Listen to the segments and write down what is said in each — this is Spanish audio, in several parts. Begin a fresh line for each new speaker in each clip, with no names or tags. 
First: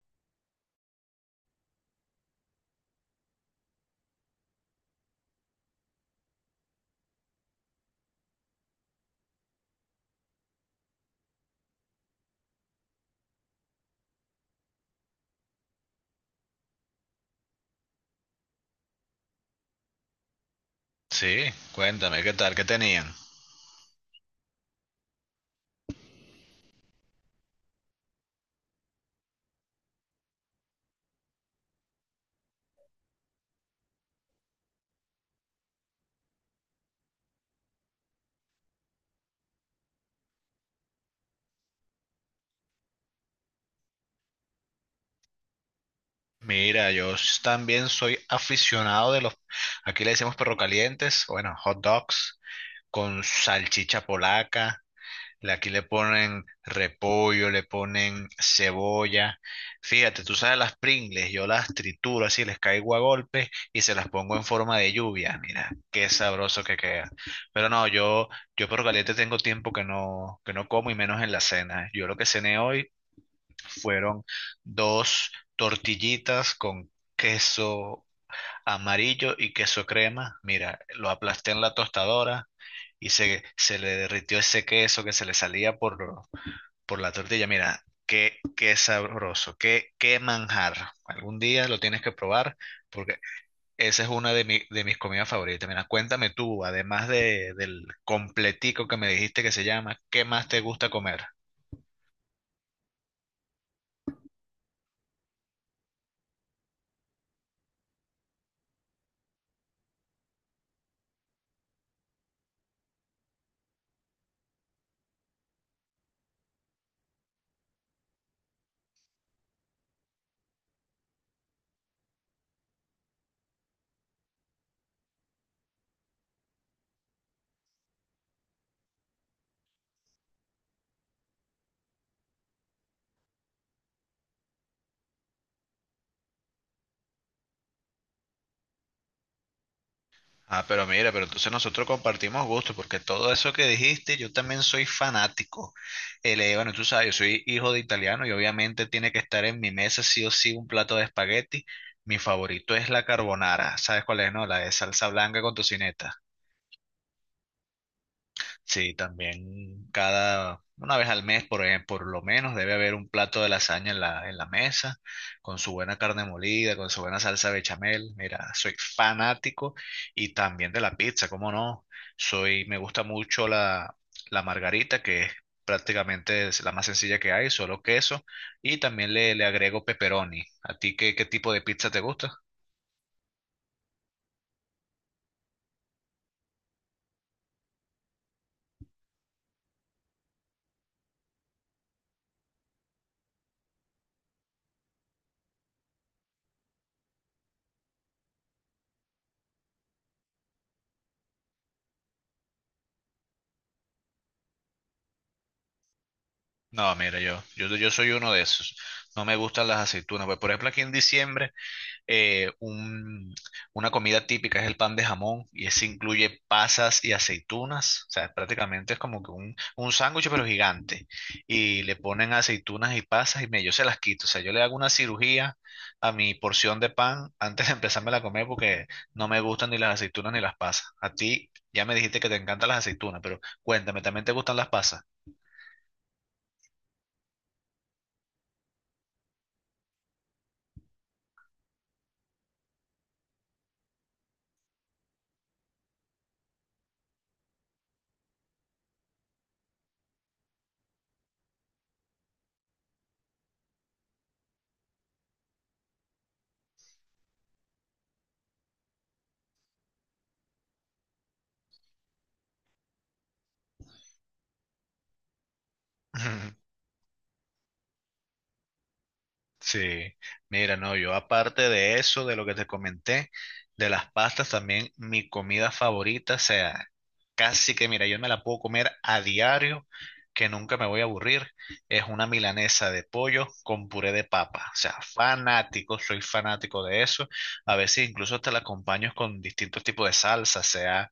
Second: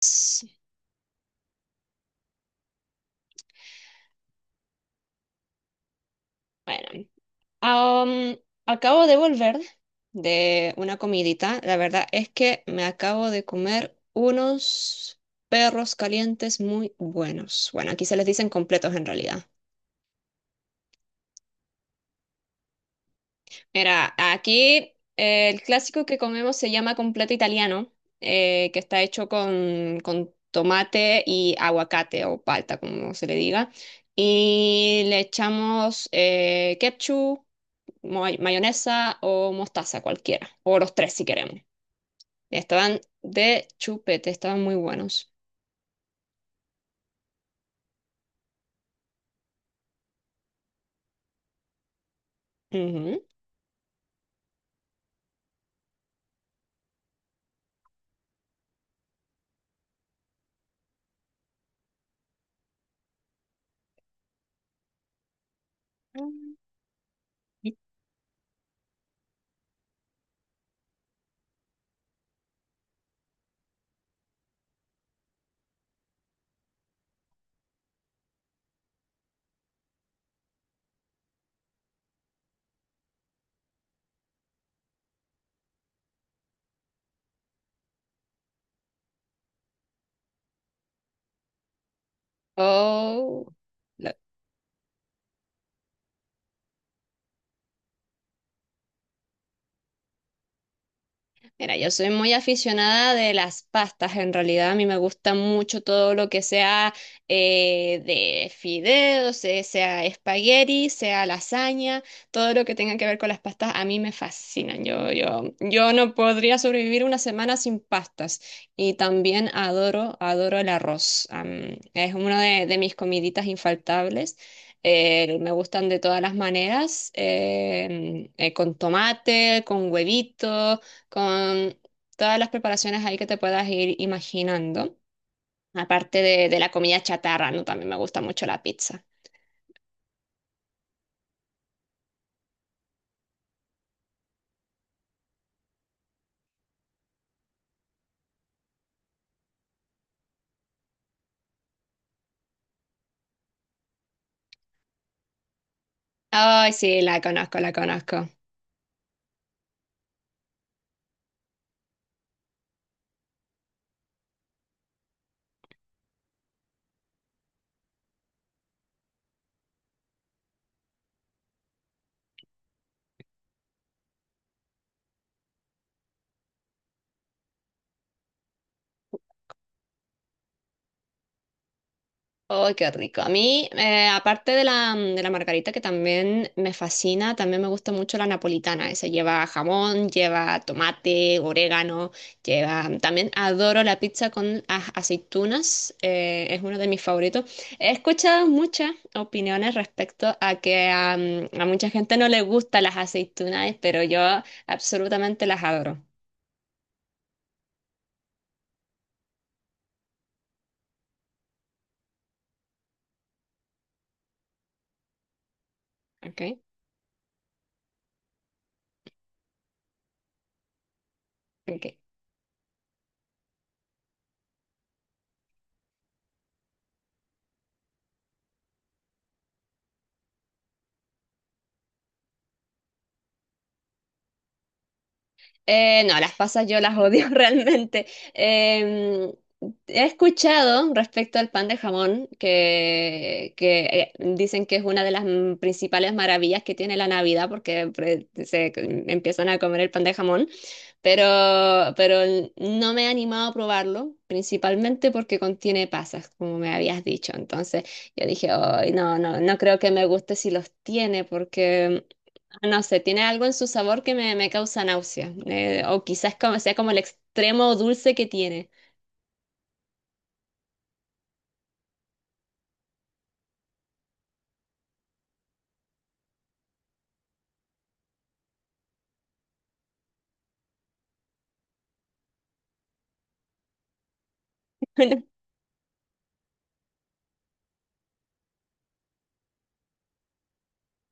Sí. Bueno, am, acabo de volver de una comidita. La verdad es que me acabo de comer unos perros calientes muy buenos. Bueno, aquí se les dicen completos en realidad.
Sí, cuéntame, ¿qué tal? ¿Qué tenían?
Mira, aquí el clásico que comemos se llama completo italiano, que está hecho con tomate y aguacate o palta, como se le diga. Y le echamos ketchup. Mayonesa o mostaza, cualquiera, o los tres si queremos. Estaban de chupete, estaban muy buenos.
Mira, también soy aficionado de aquí le decimos perro calientes, bueno, hot dogs con
Ujú.
salchicha polaca, aquí le ponen repollo, le ponen cebolla. Fíjate, tú sabes las Pringles, yo las trituro así, les caigo a golpes y se las pongo en forma de lluvia, mira, qué sabroso que queda. Pero
Mm.
no, yo perro caliente tengo tiempo que no como y menos en la cena. Yo lo que cené hoy fueron dos tortillitas con queso amarillo y queso crema. Mira, lo aplasté en la tostadora y se le derritió ese queso que se le salía por la tortilla. Mira, qué sabroso, qué manjar. Algún día lo tienes que probar porque
Oh.
esa es una de mis comidas favoritas. Mira, cuéntame tú, además del completico que me dijiste que se llama, ¿qué más te gusta comer?
Mira, yo soy muy aficionada de las pastas, en realidad a mí me gusta mucho todo lo que sea de fideos, sea espagueti, sea lasaña, todo lo que tenga que ver con las pastas a mí me fascinan. Yo no podría sobrevivir una semana sin pastas y también adoro el arroz. Es una de mis comiditas infaltables. Me gustan de todas las maneras, con tomate, con huevito con todas las preparaciones ahí que te puedas ir imaginando, aparte de la comida chatarra, ¿no? También me gusta mucho la pizza.
Ah, pero mira, pero entonces nosotros compartimos gustos, porque todo eso que dijiste, yo también soy fanático. Bueno, tú sabes, yo soy hijo de italiano y obviamente tiene que estar en mi mesa sí o sí un plato de espagueti. Mi favorito es la carbonara. ¿Sabes cuál es, no? La de salsa blanca con tocineta.
Ay, sí, la conozco, la conozco.
Sí, también cada, una vez al mes, por ejemplo, por lo menos debe haber un plato de lasaña en en la mesa, con su buena carne molida, con su buena salsa bechamel. Mira, soy fanático y también de la pizza, ¿cómo no? Soy, me gusta mucho la margarita, que es prácticamente es la más sencilla que hay, solo queso, y también le agrego pepperoni. ¿A ti qué, qué tipo de pizza te gusta?
¡Ay, qué rico! A mí, aparte de la, de la margarita que también me fascina, también me gusta mucho la napolitana. Esa lleva jamón, lleva tomate, orégano, lleva... mm, también adoro la pizza con aceitunas, es uno de mis favoritos. He escuchado muchas opiniones respecto a que a mucha gente no le gustan las aceitunas, pero yo absolutamente las adoro.
No, mira, yo soy uno de esos. No me gustan las aceitunas. Pues, por ejemplo, aquí en diciembre. eh, un- una comida típica es el pan de jamón y ese incluye
¿Ok?
pasas y aceitunas. O sea, prácticamente es como que un sándwich pero gigante. Y le
Ok.
ponen aceitunas y pasas y yo se las quito. O sea, yo le hago una cirugía a mi porción de pan antes de empezármela a comer porque no me gustan ni las aceitunas ni las pasas. A ti ya me dijiste que te encantan las aceitunas, pero cuéntame, ¿también te gustan las pasas?
No, las pasas yo las odio realmente. Em, He escuchado respecto al pan de jamón que dicen que es una de las principales maravillas que tiene la Navidad porque se empiezan a comer el pan de jamón, pero no me he animado a probarlo, principalmente porque contiene pasas, como me habías dicho. Entonces yo dije, "Ay, no, no, no creo que me guste si los tiene porque no sé, tiene algo en su sabor que me causa náusea. O quizás como, sea como el extremo dulce que tiene".
Sí, mira, no, yo aparte de eso, de lo que te comenté, de las pastas, también mi comida favorita, o sea, casi que, mira, yo me la puedo comer a diario, que nunca me voy a aburrir, es una milanesa de pollo con puré de papa, o sea, fanático, soy fanático de eso, a veces incluso te la acompaño con distintos tipos de salsa, sea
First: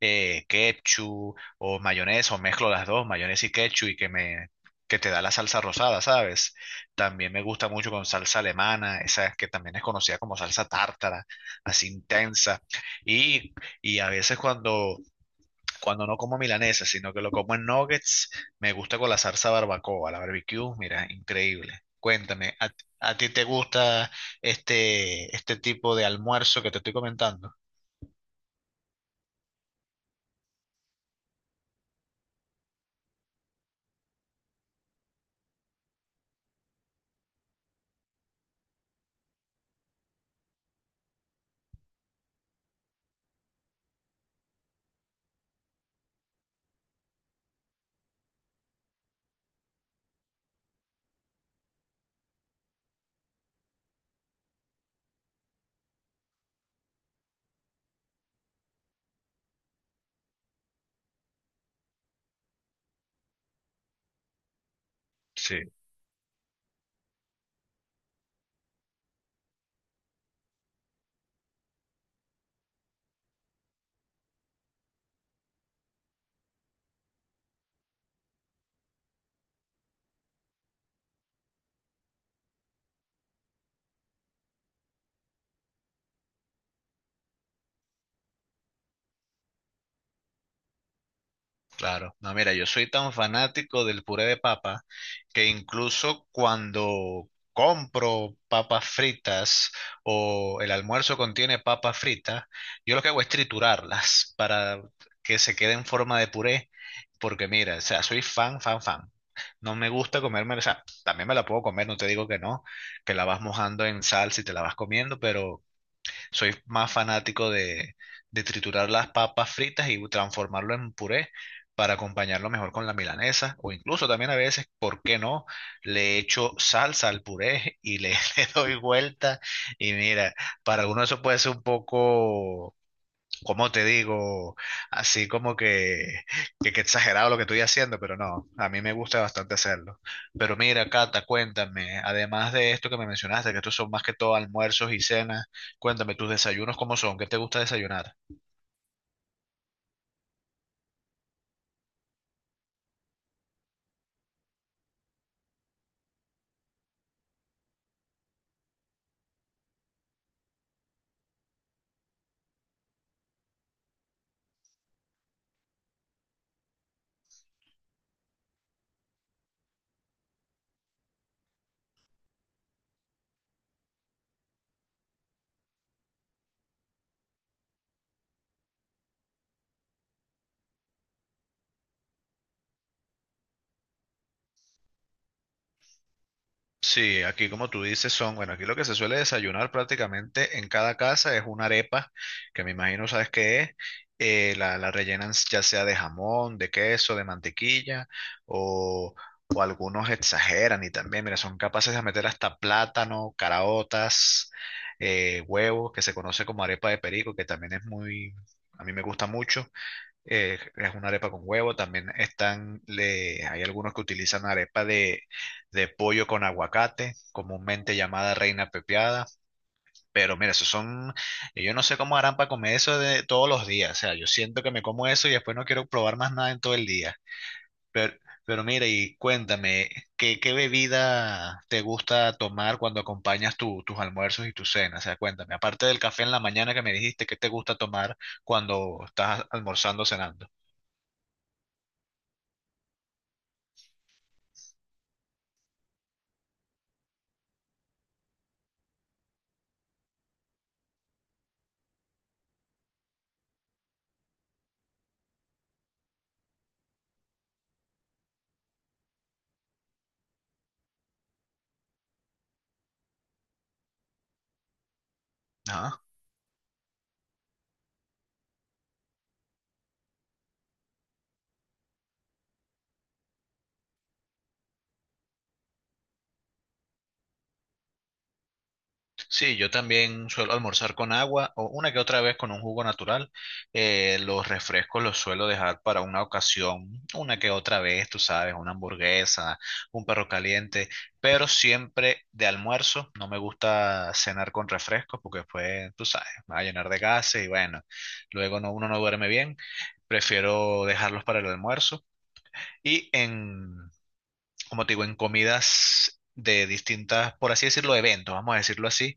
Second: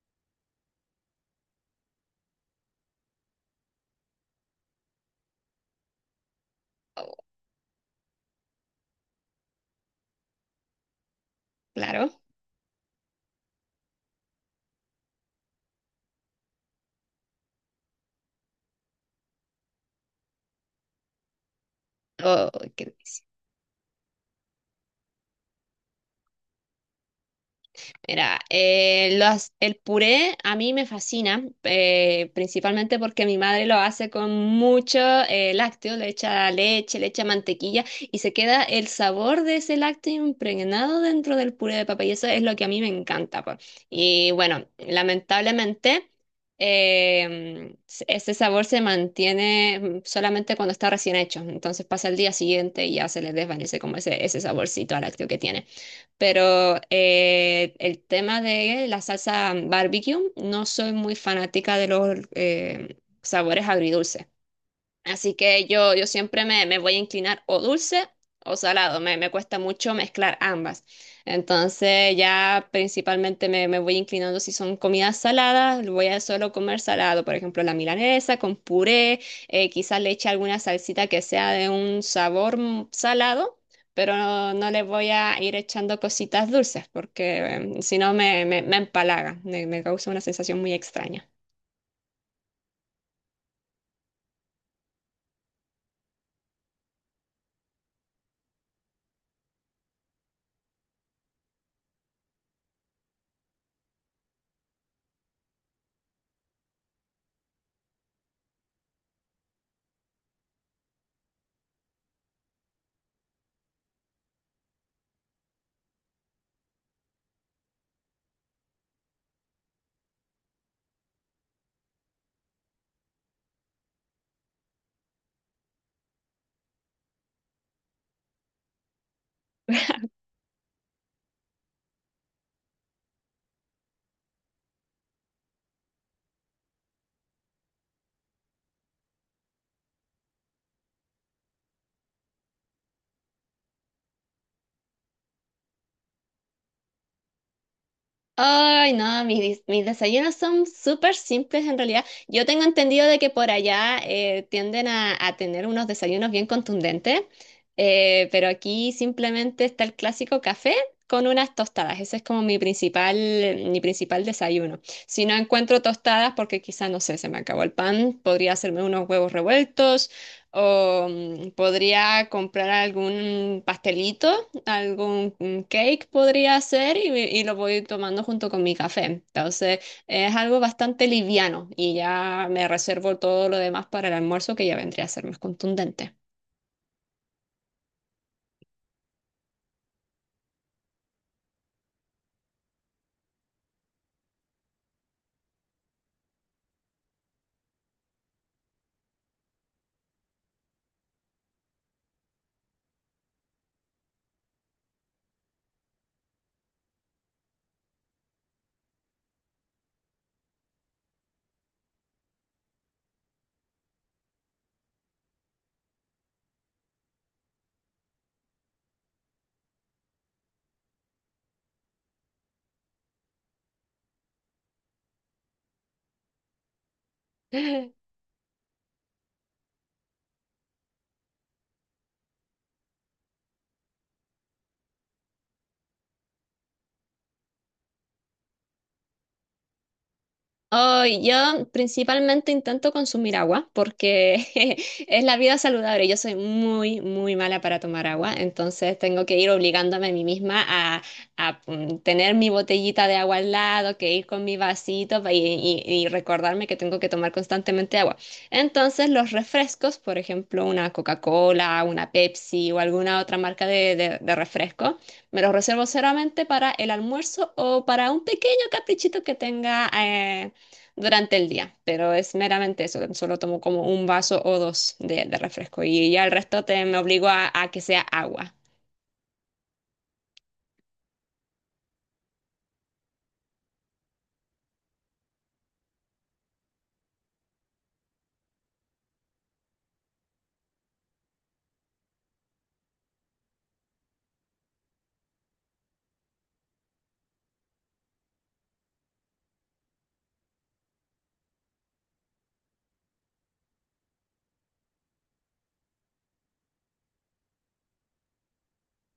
ketchup o mayonesa, o mezclo las dos, mayonesa y ketchup, y que que te da la salsa rosada, ¿sabes? También me gusta mucho con salsa alemana, esa que también es conocida como salsa tártara, así
Claro.
intensa. Y, y a veces cuando no como milanesa, sino que lo como en nuggets, me gusta con la salsa barbacoa, la barbecue, mira, increíble. Cuéntame,
Qué
¿a
delicia.
ti te gusta este tipo de almuerzo que te estoy comentando?
Mira, el puré a mí me fascina, principalmente porque mi madre lo hace con mucho lácteo, le echa leche, le echa mantequilla y se queda el sabor de ese lácteo impregnado dentro del puré de papa y eso es lo que a mí me encanta. Po. Y bueno, lamentablemente eh, ese sabor se mantiene solamente cuando está recién hecho, entonces pasa el día siguiente y ya se le desvanece como ese saborcito a lácteo que tiene. Pero el tema de la salsa barbecue, no soy muy fanática de los sabores agridulces. Así
Sí.
que yo siempre me voy a inclinar o dulce o salado. Me cuesta mucho mezclar ambas. Entonces ya principalmente me voy inclinando si son comidas saladas, voy a solo comer salado. Por ejemplo, la milanesa con puré, quizás le eche alguna salsita que sea de un sabor salado. Pero no, no le voy a ir echando cositas dulces porque si no me empalaga, me causa una sensación muy extraña.
Claro, no, mira, yo soy tan fanático del puré de papa que incluso cuando compro papas fritas o el almuerzo contiene papas fritas, yo lo que hago es triturarlas para que se quede en forma de puré, porque mira, o sea, soy fan, fan, fan. No me gusta comerme, o sea, también me la puedo comer, no te digo que no, que la vas mojando en salsa y te la vas comiendo, pero soy más fanático de triturar las papas fritas y transformarlo en puré para acompañarlo mejor con la milanesa o incluso también a veces, ¿por qué no? Le echo salsa al puré y le, le doy vuelta y mira, para algunos eso puede ser un poco como te digo, así como que exagerado lo que estoy haciendo, pero no, a mí me gusta bastante hacerlo. Pero mira, Cata, cuéntame, además de esto que me mencionaste, que estos son más que todo almuerzos y cenas, cuéntame tus desayunos, ¿cómo son? ¿Qué te gusta desayunar?
Ay, no, mis desayunos son súper simples en realidad. Yo tengo entendido de que por allá tienden a tener unos desayunos bien contundentes, pero aquí simplemente está el clásico café con unas tostadas. Ese es como mi principal desayuno. Si no encuentro tostadas, porque quizá, no sé, se me acabó el pan, podría hacerme unos huevos revueltos o podría comprar algún pastelito algún un cake podría ser y lo voy tomando junto con mi café. Entonces es algo bastante liviano y ya me reservo todo lo demás para el almuerzo que ya vendría a ser más contundente.
Sí, aquí como tú dices son, bueno, aquí lo que se suele desayunar prácticamente en cada casa es una arepa, que me imagino sabes qué es, la rellenan ya sea de jamón, de queso, de mantequilla, o, o algunos exageran y también, mira, son capaces de meter hasta plátano, caraotas, huevos, que se conoce como arepa de perico, que también es muy, a mí me gusta mucho, es una arepa con huevo. También están, le, hay algunos que utilizan arepa de pollo con aguacate, comúnmente llamada reina pepiada. Pero mira, esos son, yo no sé cómo harán para comer eso de todos los días. O sea, yo siento que me como eso y después no quiero probar más nada en todo el día. Pero, pero mira, y cuéntame, ¿qué bebida te gusta tomar cuando acompañas tus almuerzos y tus cenas? O sea, cuéntame, aparte del café en la mañana que me dijiste, ¿qué te gusta tomar cuando estás almorzando o cenando?
Hoy yo principalmente intento consumir agua porque es la vida saludable. Yo soy muy mala para tomar agua, entonces tengo que ir obligándome a mí misma a tener mi botellita de agua al lado, que ir con mi vasito y recordarme que tengo que tomar constantemente agua. Entonces los refrescos, por ejemplo, una Coca-Cola, una Pepsi o alguna otra marca de, de refresco. Me los reservo
Ajá.
solamente para el almuerzo o para un pequeño caprichito que tenga durante el día, pero es meramente eso, solo tomo como un vaso o dos de refresco y ya el resto me obligo a que sea agua.
Sí, yo también suelo almorzar con agua o una que otra vez con un jugo natural. Los refrescos los suelo dejar para una ocasión, una que otra vez, tú sabes, una hamburguesa, un perro caliente, pero siempre de almuerzo. No me gusta cenar con refrescos porque después, tú sabes, me va a llenar de gases y bueno, luego no, uno no duerme bien. Prefiero dejarlos para el almuerzo. Y en, Como te digo, en comidas de distintas, por así decirlo, eventos, vamos a decirlo así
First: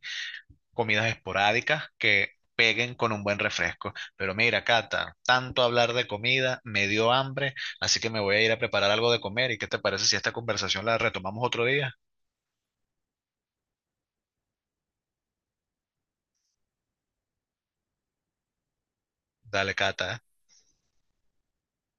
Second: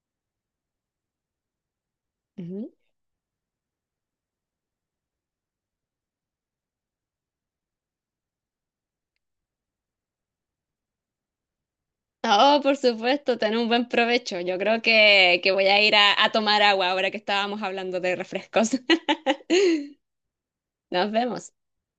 comidas esporádicas que
Ujú.
peguen con un buen refresco. Pero mira, Cata, tanto hablar de comida me dio hambre, así que me voy a ir a preparar algo de comer. ¿Y qué te parece si esta conversación la retomamos otro día?
Oh, por supuesto, tener un buen provecho. Yo creo que voy a ir a tomar agua ahora que estábamos hablando de refrescos.
Dale, Cata. ¿Eh?
Nos vemos.